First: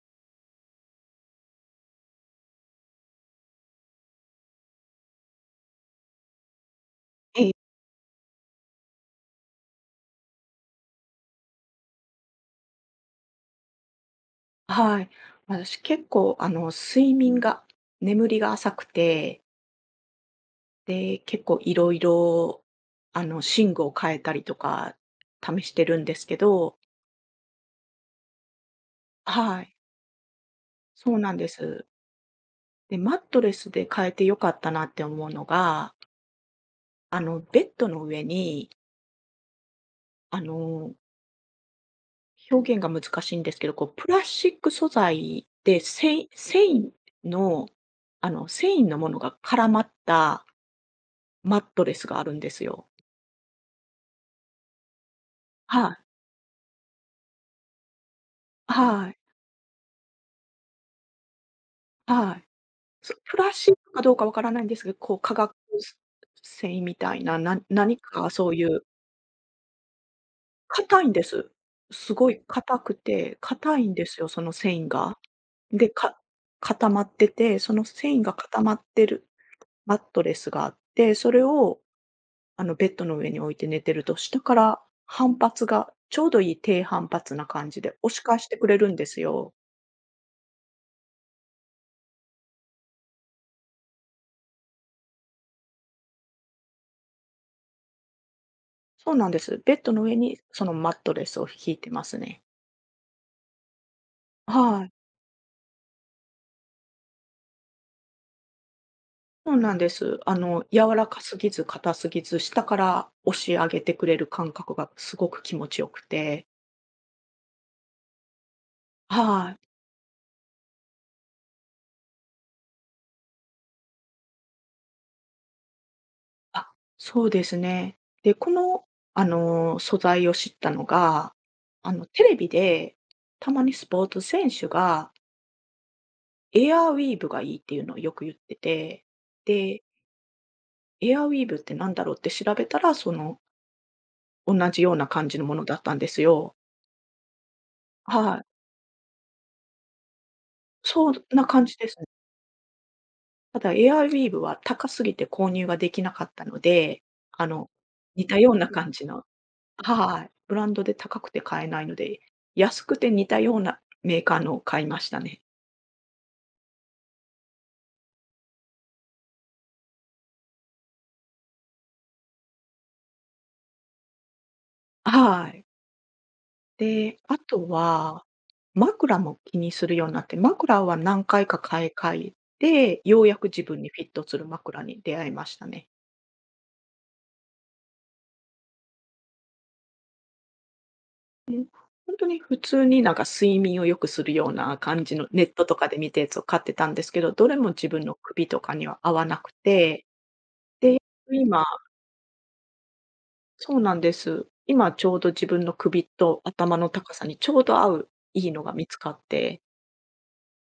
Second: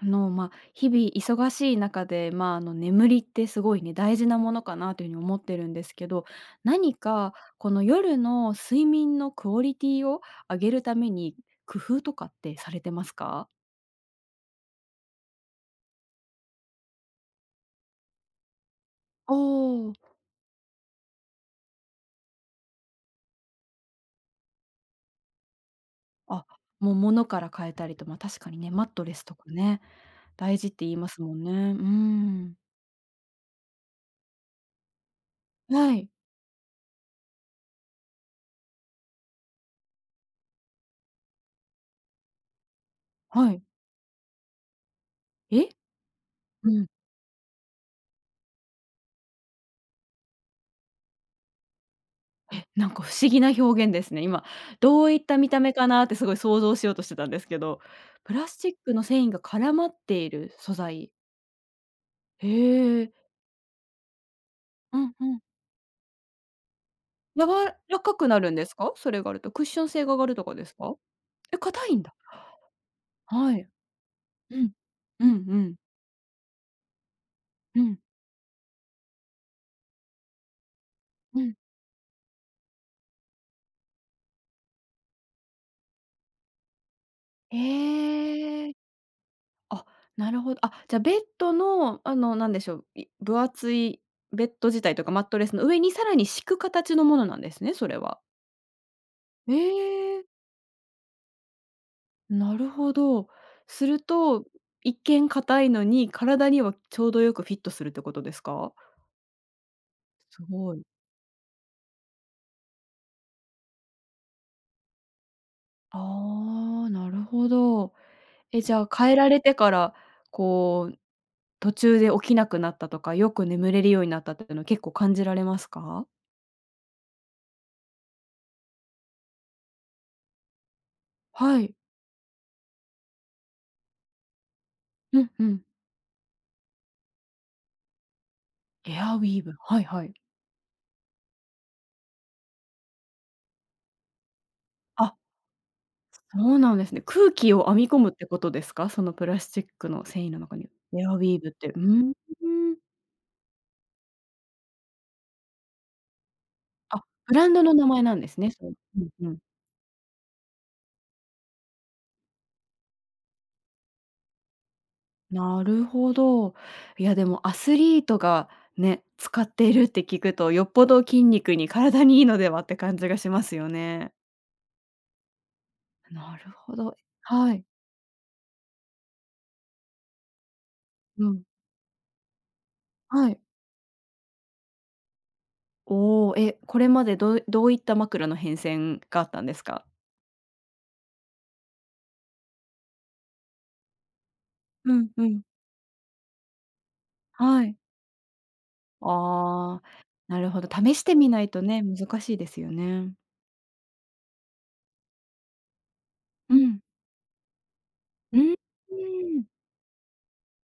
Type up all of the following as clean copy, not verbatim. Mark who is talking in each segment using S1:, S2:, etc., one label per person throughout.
S1: 日々忙しい中で、眠りってすごいね、大事なものかなというふうに思ってるんですけど、何か
S2: ええ、
S1: この夜の睡眠のクオリティを上げるために、工夫とかってされてますか？
S2: はい。私結構睡眠が眠りが浅く
S1: お
S2: て、
S1: おー。
S2: で、結構いろいろ寝具を変えたりとか試してるんですけ
S1: あ、
S2: ど。
S1: もう物から変えたりと、まあ、確かにね、マットレスとか
S2: はい、
S1: ね、大事って言いま
S2: そう
S1: す
S2: な
S1: も
S2: ん
S1: ん
S2: で
S1: ね。う
S2: す。
S1: ん。
S2: で、マットレスで変えて良かったなって思うの
S1: は
S2: が、
S1: い。
S2: あの、ベッドの上に、あの、表現が難しいんで
S1: は
S2: す
S1: い。
S2: けど、こうプラスチック素材
S1: え？
S2: で
S1: うん。
S2: の繊維のものが絡まったマットレスがあるんで
S1: え、
S2: すよ。
S1: なんか不思議な表現ですね。今、どういった見た目か
S2: はい。
S1: なってすごい想像しようとしてたんですけど、プラスチックの
S2: はい、
S1: 繊維が絡まっている素材。
S2: はい。
S1: へえ。
S2: プラスチックかどうかわからないんですけど、
S1: うん
S2: こう
S1: う
S2: 化
S1: ん。
S2: 学繊維みたいな、
S1: 柔
S2: 何
S1: らかく
S2: か
S1: な
S2: そ
S1: るん
S2: うい
S1: です
S2: う。
S1: か？それがあると。クッション性が上がるとかですか？
S2: 硬いんです。
S1: え、硬いん
S2: す
S1: だ。
S2: ごい硬くて、
S1: はい。
S2: 硬いんですよ、その
S1: うん。
S2: 繊維が。
S1: うんうん。
S2: で、固まってて、そ
S1: う
S2: の
S1: ん。
S2: 繊維が固まってるマットレスがあって、そ
S1: う
S2: れ
S1: ん。
S2: をあのベッドの上に置いて寝てると、下から反発が、ちょうどいい低反発な感じで押し返してく
S1: ええ。
S2: れるんですよ。
S1: あ、なるほど。あ、じゃ、ベッドの、なんでしょう、分厚いベッド自体とかマットレスの上にさらに敷く形のものなんですね、それは。
S2: そうなんです。ベッドの上
S1: ええ。
S2: にそのマットレスを敷いてますね。
S1: なるほど。すると、
S2: はい。
S1: 一見硬いのに、体にはちょうどよくフィットするってことですか？
S2: そうなんです。あ
S1: す
S2: の、
S1: ごい。
S2: 柔らかすぎず硬すぎず、下から押し上げてくれる感覚がすごく気持ちよくて。
S1: ああ、なるほど。え、じゃあ変えられ
S2: は
S1: て
S2: い。
S1: から、こう、途中で起きなくなったとか、よく眠れるようになったっていうのは結構感じられますか？
S2: あ、そうですね。で、この、あの、素材を知ったのが、
S1: はい。
S2: あの、テレビで、たまにスポーツ選手が、
S1: うんうん。
S2: エアウィーブがいいっていうのをよく言って
S1: エ
S2: て、
S1: アウィーヴ、は
S2: で、
S1: いはい。
S2: エアウィーブってなんだろうって調べたら、同じような
S1: あ、
S2: 感じのものだったんです
S1: そ
S2: よ。
S1: うなんですね。空気を編み込むって
S2: は
S1: こ
S2: い。
S1: とですか？そのプラスチックの繊維の中に。エ
S2: そ
S1: アウ
S2: ん
S1: ィー
S2: な
S1: ヴっ
S2: 感
S1: て。
S2: じ
S1: うー
S2: ですね。
S1: ん。
S2: ただ、エアウィーヴは高すぎて購入ができなかったので、
S1: あ、ブ
S2: あ
S1: ランド
S2: の、
S1: の名前なん
S2: 似
S1: で
S2: た
S1: すね、
S2: よう
S1: そ
S2: な
S1: れ。
S2: 感
S1: う
S2: じ
S1: ん
S2: の、
S1: うん。
S2: はい、ブランドで高くて買えないので、安くて似たようなメーカーのを買いましたね。
S1: なるほど。いや、でもアスリートがね、使っているって聞くと、よっぽど筋肉に体にいいのではって感じがしますよね。
S2: はい。
S1: なるほど。
S2: で、あ
S1: はい。
S2: とは、枕も気にするようになって、枕は何
S1: うん。
S2: 回か買い替えて、よう
S1: は
S2: や
S1: い。
S2: く自分にフィットする枕に出会いましたね。
S1: おお、え、これまでどういった枕の変遷があったんですか？
S2: ね本当に普通になんか睡眠を良くするような
S1: う
S2: 感
S1: ん
S2: じ
S1: う
S2: の、ネ
S1: ん。
S2: ットとかで見たやつを買ってたんですけど、どれ
S1: は
S2: も
S1: い。
S2: 自分の首とかには合わなく
S1: ああ、
S2: て、
S1: なるほど。試してみないと
S2: 今
S1: ね、難しいですよね。
S2: そうなんです。今ちょうど自分の首と
S1: う
S2: 頭
S1: ん。
S2: の高さにちょうど合う
S1: う
S2: いい
S1: ん
S2: のが見
S1: う
S2: つかっ
S1: ーん。
S2: て、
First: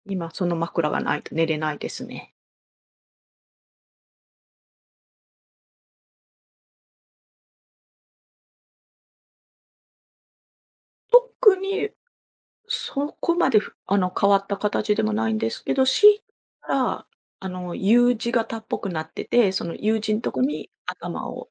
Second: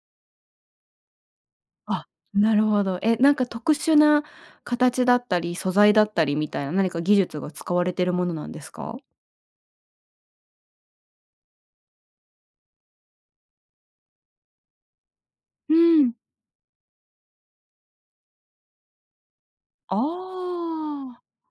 S2: 今その枕がないと寝れないです
S1: あ、
S2: ね。
S1: なるほど。え、なんか特殊な形だったり、素材だったりみたいな、何か技術が使われてるものなんですか？
S2: 特にそこまで、ふあの、変わった形でもないんですけ
S1: う
S2: ど、強
S1: ん。
S2: いて言ったら、あの、U 字型っぽくなってて、その
S1: あ
S2: U 字のとこに
S1: あ、
S2: 頭を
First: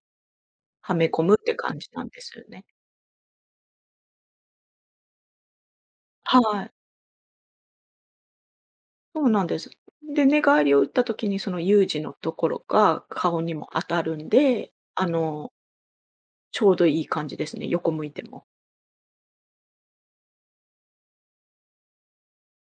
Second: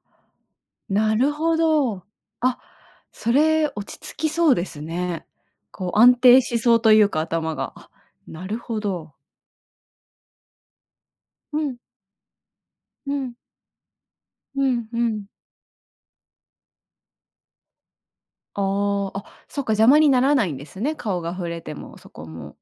S2: はめ
S1: な
S2: 込
S1: る
S2: むって
S1: ほ
S2: 感じな
S1: ど。
S2: んですよ
S1: あ、
S2: ね。
S1: それ落ち着きそうですね。こう安
S2: は
S1: 定し
S2: い、
S1: そうというか、頭が。あ、なるほど。
S2: そうなんです。で、寝返りを打った時にその
S1: うん
S2: 有事のところが
S1: うん
S2: 顔にも当たるん
S1: う
S2: で、
S1: んう
S2: あ
S1: ん。
S2: の、ちょうどいい感じですね、横向いても。
S1: ああ、あ、そっか、邪魔にならないんですね、顔が触れても、そこも。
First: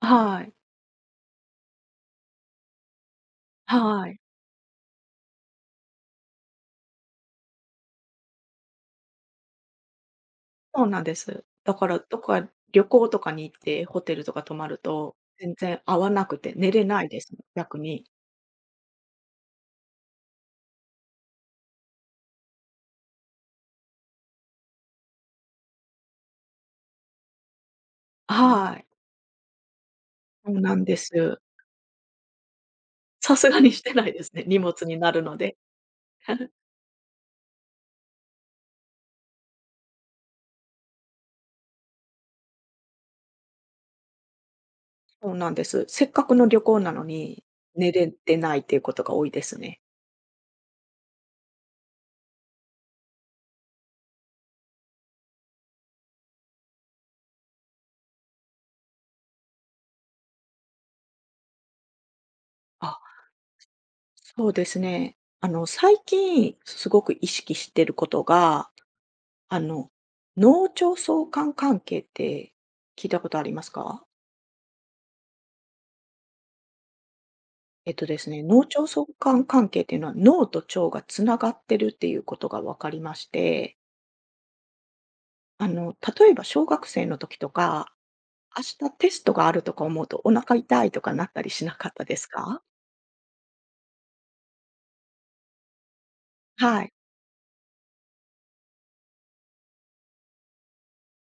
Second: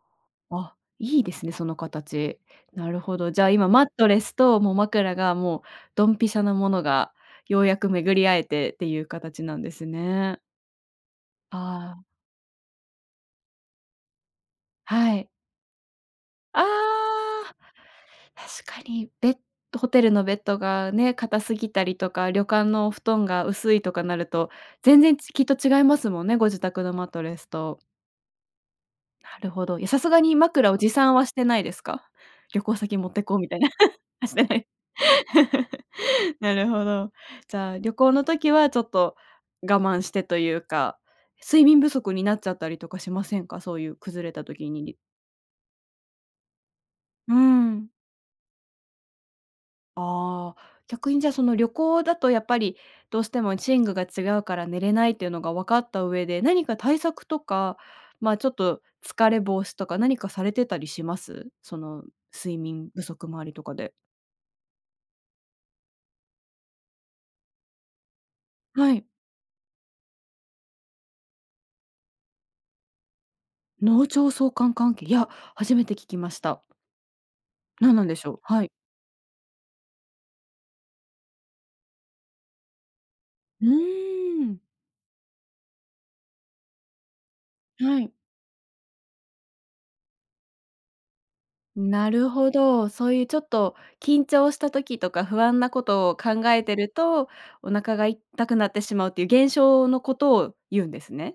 S2: はい、
S1: あ、いいですね、その形。なるほど。じゃあ、今マッ
S2: は
S1: ト
S2: い、
S1: レスと、もう枕が、もうドンピシャなものが、ようやく巡り合えてっていう形なんですね。
S2: そうなんです。だか
S1: あ
S2: ら
S1: あ、
S2: どこか旅行とかに行ってホテルとか泊まる
S1: は
S2: と、
S1: い。
S2: 全然合わなくて
S1: あ
S2: 寝れないですね、
S1: あ、
S2: 逆に。
S1: 確かにベッドホテルのベッドがね、硬すぎたりとか、旅館のお布団が薄いとかなると、全然きっと違いますもんね、ご自宅のマットレスと。
S2: はい、
S1: なるほど。いや、さすがに
S2: そう
S1: 枕
S2: な
S1: を
S2: ん
S1: 持
S2: です。
S1: 参はしてないですか？旅行先持ってこ
S2: さ
S1: う
S2: す
S1: みた
S2: が
S1: いな、
S2: にしてないで
S1: し
S2: すね、
S1: てな
S2: 荷
S1: い。
S2: 物に なるので。
S1: なるほど。じゃあ、旅行の時はちょっと我慢してというか、睡眠不足になっちゃったりとかしませんか？そういう崩れた時に。
S2: そうなんです。せっかくの旅行なの
S1: う
S2: に、
S1: ん。
S2: 寝れてないっていうことが多いですね。
S1: ああ、逆にじゃあ、その旅行だとやっぱりどうしても寝具が違うから寝れないっていうのが分かった上で、何か対策とか、ちょっと疲れ防止とか何かされてたりします？その睡眠
S2: あ、
S1: 不足周りとかで。
S2: そうですね。あの、最近すごく意識してることが、
S1: はい。
S2: あの、脳腸相関関係って聞いたことあります
S1: 脳
S2: か？
S1: 腸相関関係、いや、初めて聞きました。何なんで
S2: で
S1: し
S2: す
S1: ょう？
S2: ね、脳
S1: はい。
S2: 腸相関関係っていうのは、脳と腸がつながってるっていうことが分かりまし
S1: う
S2: て、
S1: ーん。
S2: あの、例えば小学生の時とか、
S1: はい。
S2: 明日テストがあるとか思うとお腹痛いとかなったりしなかった
S1: な
S2: です
S1: るほ
S2: か？
S1: ど。そういうちょっと緊張した時とか不安なことを考えて
S2: は
S1: る
S2: い。
S1: と、お腹が痛くなってしまうっていう現象のことを言うんですね。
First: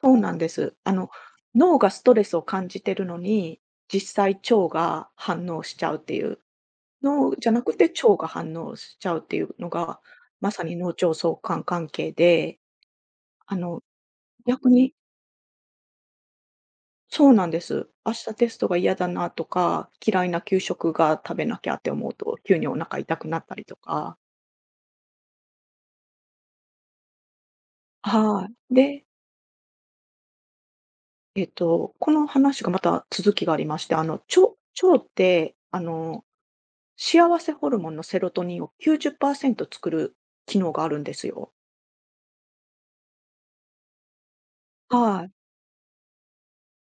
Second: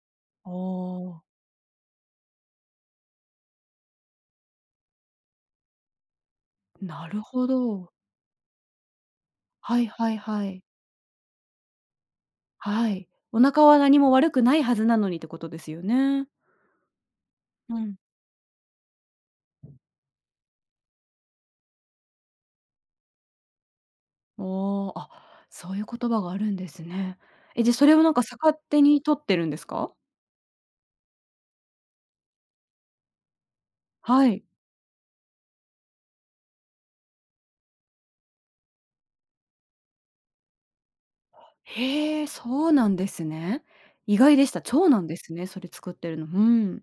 S2: そうなんで
S1: あ
S2: す。あの、
S1: あ。
S2: 脳がストレスを感じてるのに、実際腸が反応しちゃうっていう、
S1: なる
S2: 脳
S1: ほ
S2: じゃなくて
S1: ど。
S2: 腸が反応しちゃうっていうの
S1: はい
S2: が、
S1: はいは
S2: まさ
S1: い。
S2: に脳腸相関関係で、
S1: はい。お
S2: あ
S1: 腹は
S2: の、
S1: 何も悪くない
S2: 逆
S1: はず
S2: に
S1: なのにってことですよね。
S2: そうなんで
S1: う
S2: す。
S1: ん。
S2: 明日テストが嫌だなとか、嫌いな給食が食べなきゃって思うと、急にお腹痛くなったりとか。
S1: おあ、あ、そういう言葉があるんですね。え、じゃ、それをなんか
S2: は
S1: 逆
S2: い。
S1: 手に
S2: で、
S1: 取ってるんですか？
S2: この話がまた続きがありまして、あの、腸
S1: はい。
S2: 腸って、あの幸せホルモンのセロトニンを90%作る機能があるんですよ。
S1: へえ、そうなんですね。意外でした。腸なんで
S2: はい。
S1: すね、それ作ってるの。うん。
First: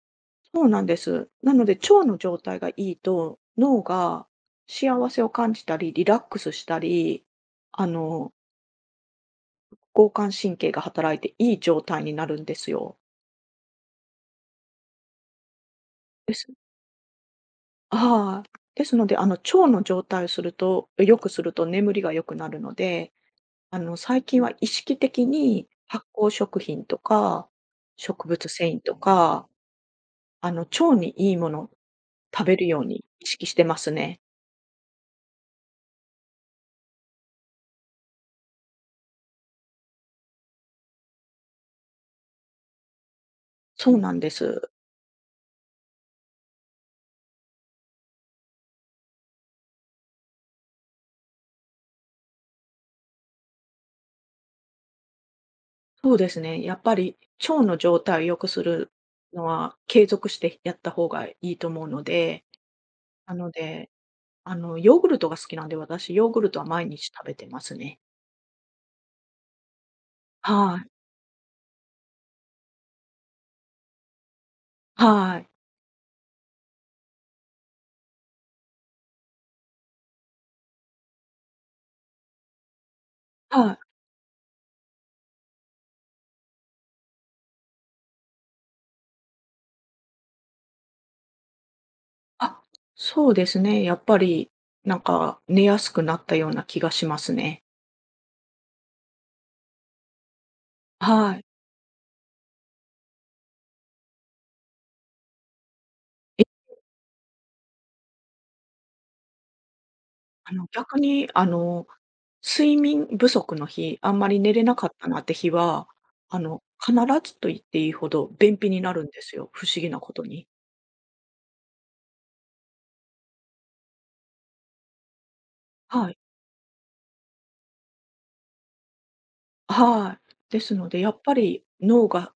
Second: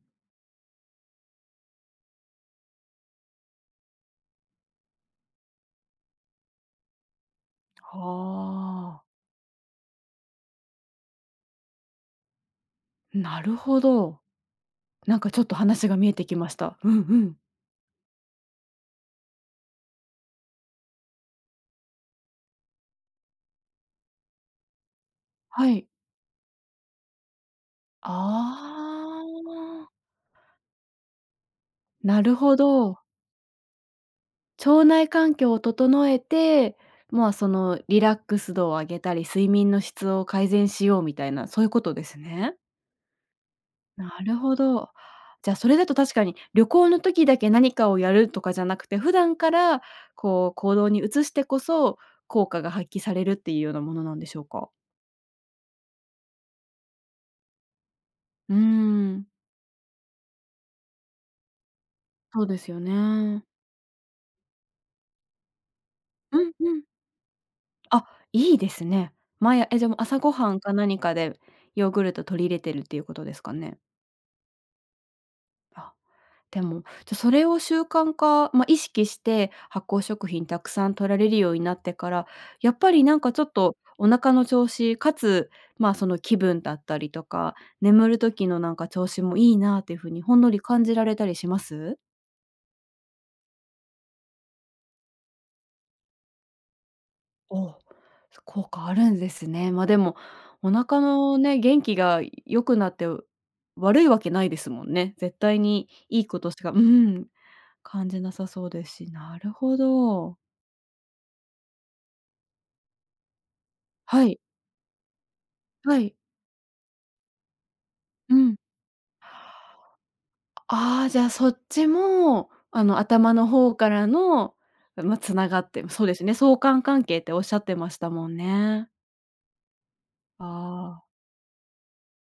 S2: そうなんです。なので、腸の状態がいいと、脳が幸せを感じたり、リラックスしたり、あの、
S1: はあ、
S2: 交感神経が働いていい状態になるんですよ。
S1: なるほど。なんかちょっと話が見えて
S2: で
S1: き
S2: す。
S1: ました。うんうん。
S2: はい。ですので、あの、腸の状態をすると、良くすると眠りが良くなるので、あの、最近は意識的
S1: は
S2: に
S1: い。
S2: 発酵食品とか、植物繊維と
S1: あ
S2: か、
S1: あ、
S2: あの、腸にいいもの
S1: なる
S2: 食べ
S1: ほ
S2: るよう
S1: ど。
S2: に意識してますね。
S1: 腸内環境を整えて、そのリラックス度を上げたり、睡眠の質を改善しようみたいな、そういうことですね？
S2: そう
S1: な
S2: なんで
S1: るほ
S2: す。
S1: ど。じゃ、あそれだと確かに、旅行の時だけ何かをやるとかじゃなくて、普段からこう行動に移してこそ、効果が発揮されるっていうようなものなんでしょうか？
S2: そうですね。やっぱり腸の状態を良く
S1: うー
S2: する
S1: ん、
S2: のは継続してやった方がいいと思うの
S1: そ
S2: で、
S1: うですよ
S2: な
S1: ね。
S2: ので、あの、ヨーグルトが好きなんで、私ヨー
S1: う
S2: グル
S1: ん
S2: トは
S1: うん。
S2: 毎日食べてますね。
S1: あ、いいですね。え、じゃ、もう朝ごはんか
S2: はい。
S1: 何かでヨーグルト取り入れてるっていうことですかね？
S2: はい。
S1: あ。でも、じゃ、それを習慣化、意識して発酵食品たくさん取られるようになってから、やっぱりなんかちょっ
S2: は
S1: と
S2: い。
S1: お腹の調子、かつ、その気分だったりとか、眠る時のなんか調子もいいなっていう風にほんのり感じられたりします？
S2: あ、そうですね。やっぱり、なんか寝やすくなったような気がします
S1: お
S2: ね。
S1: お、効果あるんですね。あでも、お腹
S2: は
S1: の
S2: い。
S1: ね、元気が良くなって、悪いわけないですもんね。絶対にいいことしかうん、感じなさそうですし、なるほど。
S2: あの、逆に、あの、睡眠不足の日、あん
S1: は
S2: まり
S1: い、
S2: 寝れなかったなって日は、
S1: はい。
S2: あの、必ずと言っていいほど
S1: うん。
S2: 便秘になるんですよ、不思議なことに。
S1: ああ、じゃあ、そっちも、頭の方からの、繋がってそう
S2: は
S1: で
S2: い。
S1: すね、相関関係っておっしゃってましたもんね。
S2: は
S1: あ
S2: い。ですので、
S1: あ。
S2: やっぱり脳が、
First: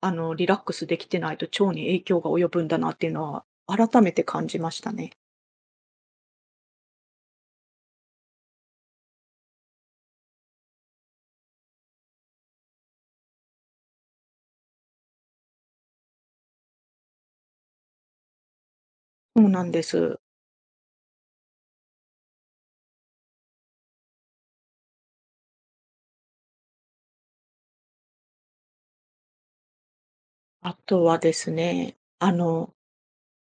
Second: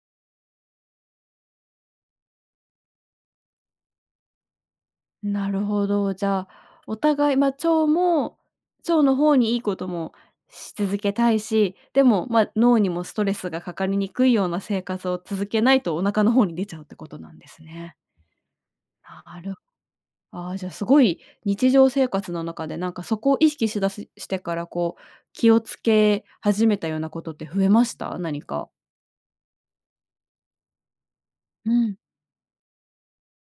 S2: あの、リラックスできてないと腸に影響が及ぶんだなっていうのは改めて感じましたね。
S1: なるほど。じゃあ、お互い、腸の方にいいこともし続けたいし、でも、脳にもストレスがかかりにくいような生活を続けないとお腹の方に出ちゃうってことなんですね。な
S2: そう
S1: る
S2: なんです。
S1: ああ、じゃあすごい日常生活の中で、なんかそこを意識しだすしてから、こう、気をつけ始めたようなことって増えました？何か。
S2: あとはです
S1: う
S2: ね、
S1: ん、
S2: あの、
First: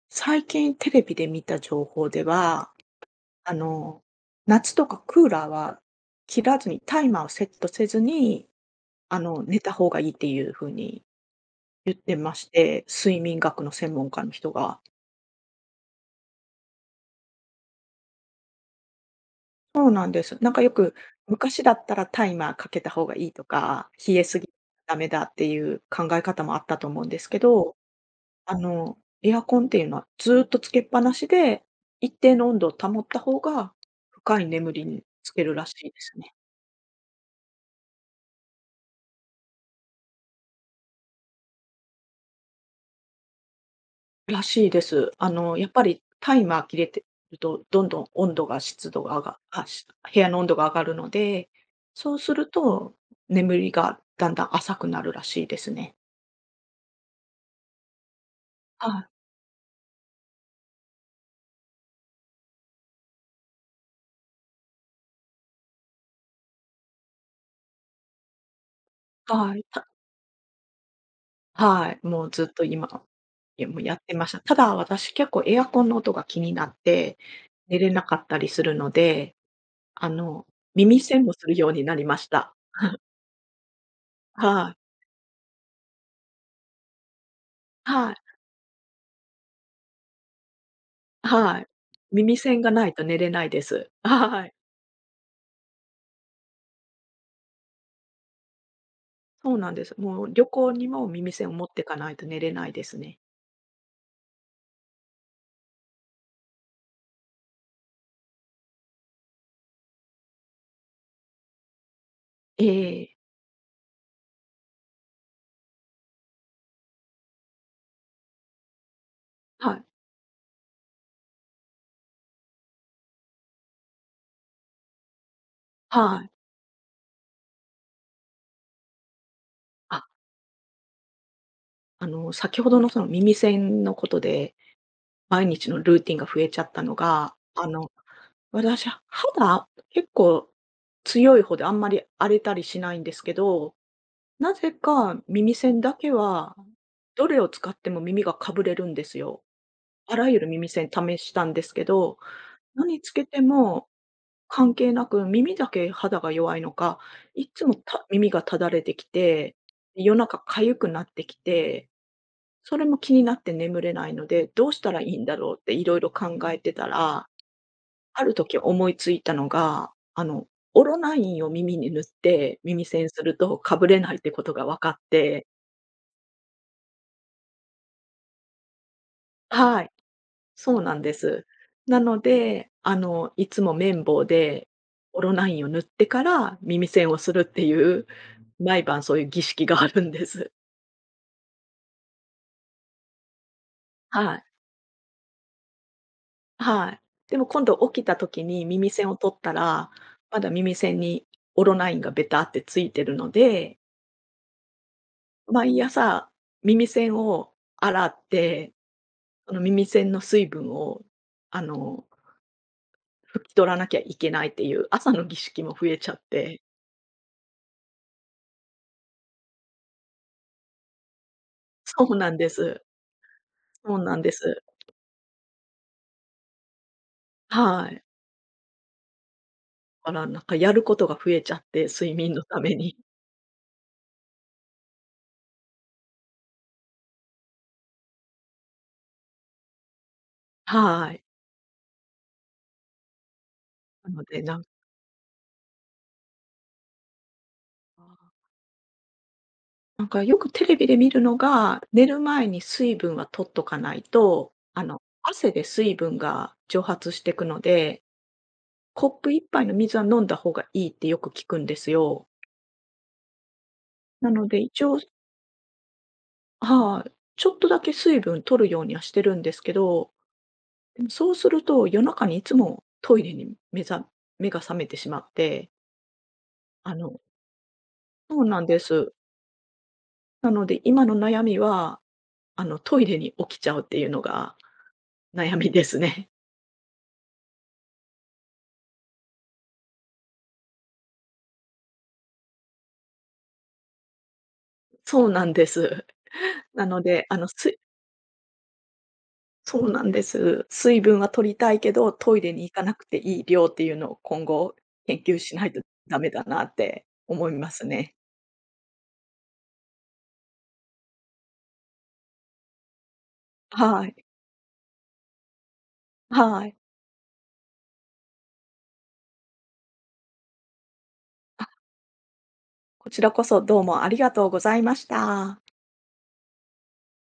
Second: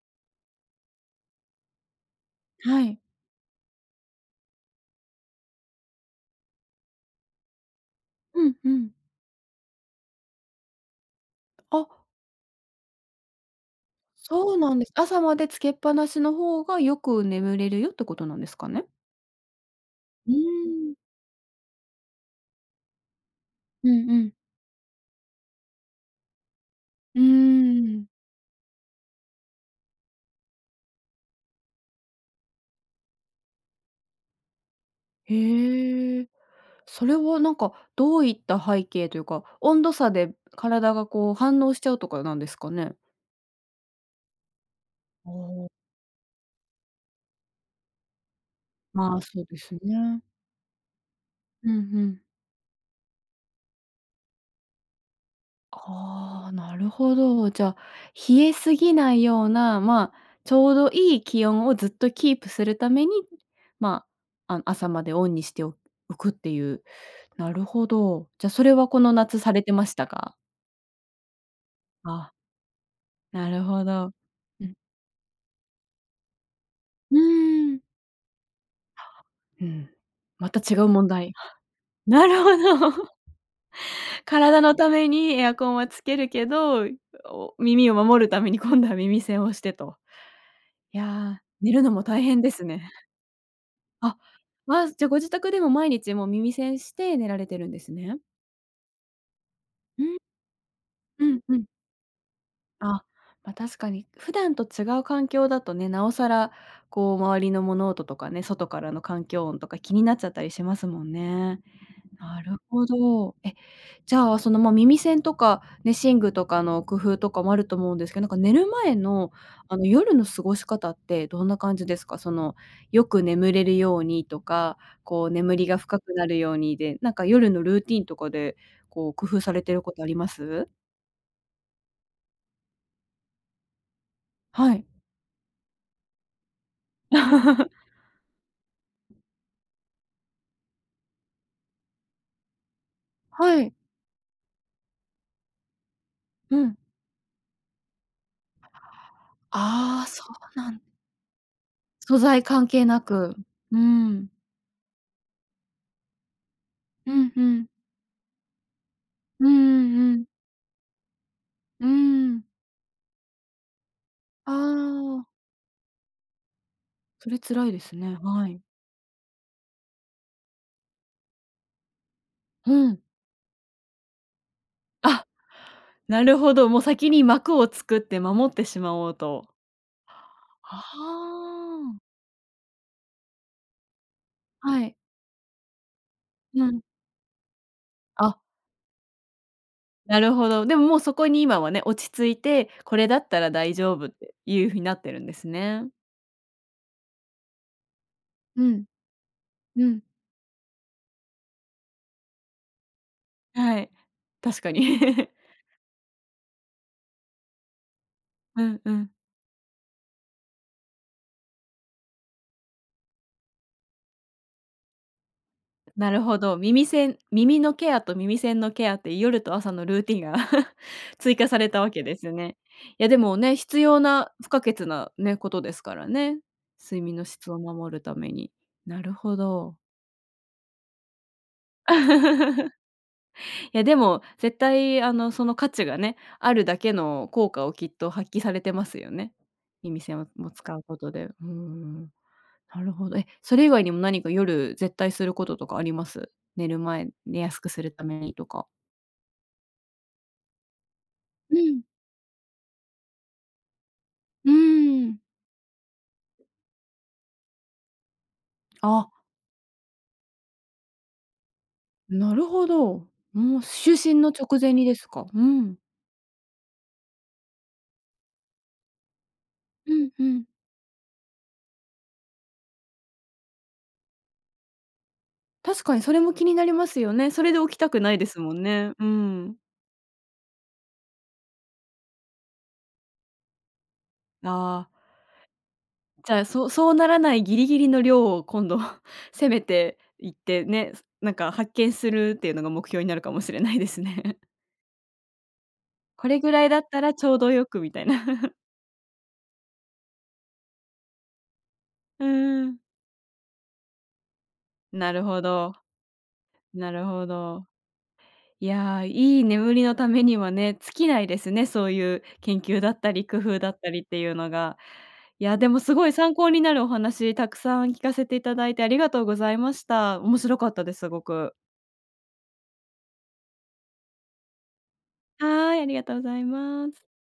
S2: 最近テレビで見た情報では、
S1: はい。
S2: あの、夏とかクーラーは切らずに、タイマーをセットせず
S1: う
S2: に、
S1: んうん。
S2: あの、寝た方がいいっていう風に
S1: あ、
S2: 言ってまして、睡眠学の専門家の人
S1: そうなん
S2: が。
S1: です。朝までつけっぱなしの方がよく眠れるよってことなんですかね？
S2: そうなんで
S1: うー
S2: す。なんかよく、
S1: ん。
S2: 昔だったらタイマーかけた方がいいとか、
S1: うん
S2: 冷
S1: う
S2: え
S1: ん。
S2: すぎダメだっていう考え方もあったと思うんで
S1: うー
S2: すけど、
S1: ん。
S2: あの、エアコンっていうのはずっとつけっぱなしで、一定の温度を保った方が、深い眠りにつけるらしいです
S1: へえ。
S2: ね。
S1: それはなんかどういった背景というか、温度差で体がこう反応しちゃうとかなんですかね？
S2: らしいです。あ
S1: お
S2: の、やっ
S1: お。
S2: ぱりタイマー切れてると、どんどん温度が湿度が
S1: まあ、
S2: 上が
S1: そうで
S2: あ、
S1: す
S2: し部
S1: ね。
S2: 屋の温度が上がるので、
S1: うんう
S2: そう
S1: ん。
S2: すると、眠りがだんだん浅くなるらしいですね。
S1: ああ、なるほど。じゃあ、冷えす
S2: は
S1: ぎ
S2: い
S1: ないような、ちょうどいい気温をずっとキープするために、ま朝までオンにしておくっていう。なるほど。じゃあ、それはこの夏さ
S2: は
S1: れ
S2: い。
S1: てましたか？
S2: はい、もう
S1: あ、
S2: ずっと今、
S1: な
S2: い
S1: る
S2: や、もう
S1: ほ
S2: やっ
S1: ど。
S2: てました。た
S1: う
S2: だ、
S1: ん。
S2: 私結構エアコンの音が気になっ
S1: う
S2: て、
S1: ー
S2: 寝
S1: ん。
S2: れなかったりするので、
S1: うん。
S2: あの、
S1: また違う
S2: 耳
S1: 問
S2: 栓も
S1: 題。
S2: する ようになりま
S1: な
S2: し
S1: る
S2: た。
S1: ほど。体
S2: は
S1: のた
S2: い、
S1: めにエアコンはつけるけど、お耳を
S2: はい、
S1: 守るために今度は耳栓をしてと。いやー、
S2: はい。
S1: 寝るのも大
S2: 耳
S1: 変で
S2: 栓
S1: す
S2: がな
S1: ね。
S2: いと寝れないです。
S1: あ、
S2: はい。
S1: あ、じゃ、ご自宅でも毎日もう耳栓して寝られてるんですね。
S2: そうなんです。
S1: うん、
S2: もう旅行にも
S1: う
S2: 耳
S1: ん
S2: 栓を
S1: うん。
S2: 持っていかないと寝れないです
S1: あ、
S2: ね。
S1: ま、確かに普段と違う環境だとね、なおさらこう周りの物音とかね、外からの環境音とか気になっちゃったりしますもんね。なる
S2: え
S1: ほ
S2: え、
S1: ど。え、じゃあ、その、耳栓とか、ね、寝具とかの工夫とかもあると思うんですけど、なんか寝る前の、
S2: はい、
S1: 夜の過ごし方ってどんな感じですか？その、よく眠れるようにとか、こう眠りが深く
S2: は
S1: な
S2: い。
S1: るようにで、なんか夜のルーティンとかで、こう工夫されてるこ
S2: あ、
S1: とあります？
S2: 先ほどのその耳栓のことで、
S1: はい。
S2: 毎日のルーティンが増えちゃったのが、あ の、私、肌、結構強い方であんまり荒れたりしないんですけ
S1: はい。
S2: ど、なぜか耳栓だけは、
S1: うん。
S2: どれを使っても耳がかぶれるんですよ。
S1: ああ、
S2: あ
S1: そ
S2: らゆる
S1: う
S2: 耳
S1: なん
S2: 栓試したんですけど、
S1: 素材関係な
S2: 何つけ
S1: く。
S2: て
S1: う
S2: も
S1: ん。
S2: 関係なく、耳だけ肌が弱いのか、
S1: うんう
S2: いっつ
S1: ん。
S2: も耳がただれてき
S1: うん
S2: て、
S1: うんう
S2: 夜
S1: ん。
S2: 中痒くなってき
S1: う
S2: て、
S1: ーん。
S2: それも気になって眠れないので、
S1: あ
S2: どうしたらいいん
S1: あ。
S2: だろうっていろいろ考えてたら、
S1: それ辛いですね。
S2: ある
S1: は
S2: 時
S1: い。
S2: 思いついたのが、あの、オロナインを耳に塗って、
S1: う
S2: 耳
S1: ん。
S2: 栓するとかぶれないってことが分かっ
S1: あ、
S2: て。
S1: なるほど、もう先に幕を作って守ってしまおうと。
S2: はい。そうなんで
S1: あ
S2: す。な
S1: あ。
S2: ので、あの、いつも綿棒で
S1: はい。
S2: オロナインを塗ってから
S1: うん。
S2: 耳栓をするっていう、
S1: あ、
S2: 毎晩そういう儀式があるん
S1: な
S2: で
S1: るほ
S2: す。
S1: ど。でももうそこに今はね、落ち着いて、これだったら大丈夫っ
S2: は
S1: て
S2: い。
S1: いう風になってるんですね。
S2: はい。でも今度起きた時
S1: う
S2: に
S1: ん、
S2: 耳栓を取った
S1: う
S2: ら、
S1: ん。
S2: まだ耳栓にオロナインがベタってついてるので、
S1: はい。確かに。
S2: 毎朝耳栓を洗っ
S1: う
S2: て、
S1: んうん。
S2: その耳栓の水分を、あの、拭き取らなきゃいけないっていう朝の儀式も増えち
S1: な
S2: ゃっ
S1: るほど。
S2: て。
S1: 耳のケアと耳栓のケアって夜と朝のルーティンが 追加されたわけ
S2: そ
S1: で
S2: う
S1: す
S2: な
S1: よ
S2: んで
S1: ね。
S2: す。
S1: いやでもね、必
S2: そう
S1: 要
S2: なんで
S1: な不可
S2: す。
S1: 欠なね、ことですからね。睡眠の質を
S2: は
S1: 守る
S2: い。
S1: ために。なるほど。
S2: だからなんかやることが増えちゃって、睡眠のため に。
S1: いやでも、絶対その価値がね、あるだけの効果をきっと発揮されてますよね。耳栓をも使うこと
S2: はい。
S1: で。うん。なるほど。え、それ以外にも
S2: な
S1: 何
S2: の
S1: か
S2: でなんか
S1: 夜絶対することとかあります？寝る前、寝やすくするためにとか。
S2: なんかよくテレビで見るの
S1: う
S2: が、
S1: ん。
S2: 寝る前に水分は取っとかない
S1: う
S2: と、あの、
S1: ーん。
S2: 汗で水分が蒸発していくので、コ
S1: あ、
S2: ップ一杯の水は飲んだ方がいいってよく聞くんですよ。
S1: なるほど。もう就寝
S2: な
S1: の
S2: の
S1: 直
S2: で
S1: 前
S2: 一
S1: にで
S2: 応、
S1: すか？うん。
S2: はい、ちょっとだけ水分取るようにはしてるんですけ
S1: う
S2: ど、
S1: んうん。
S2: でもそうすると夜中にいつもトイレに目が覚めてしまって、
S1: 確かにそれも気になりま
S2: あ
S1: すよ
S2: の
S1: ね。それで起きたくないで
S2: そ
S1: す
S2: う
S1: も
S2: な
S1: ん
S2: んで
S1: ね。う
S2: す。
S1: ん。
S2: なので、今の悩みは、あの、トイレに起きちゃうっていうのが
S1: ああ、
S2: 悩みですね。
S1: じゃあ、そうそうならないギリギリの量を今度 攻めていってね、なんか発見するっていうのが目標になるかもしれないですね。
S2: そうなんです。
S1: これぐらいだ
S2: な
S1: った
S2: の
S1: ら
S2: で、
S1: ちょ
S2: あ
S1: う
S2: の、
S1: どよくみたいな。
S2: そうなんです。水分は取りたいけど、
S1: う
S2: トイレに行
S1: ん。
S2: かなくていい量っていうのを今後
S1: な
S2: 研
S1: る
S2: 究
S1: ほ
S2: しない
S1: ど、
S2: とダメだなっ
S1: なる
S2: て
S1: ほ
S2: 思い
S1: ど。
S2: ますね。
S1: いやー、いい眠りのためにはね、尽きないですね、そういう研究だったり工夫だったり
S2: は
S1: っ
S2: い。
S1: ていうのが。いや、でもすごい参考に
S2: は
S1: な
S2: い。
S1: るお話たくさん聞かせていただいてありがとうございました。面白かったです、すごく。
S2: こちらこそどうもありがとうございました。
S1: はーい、ありがとうございます。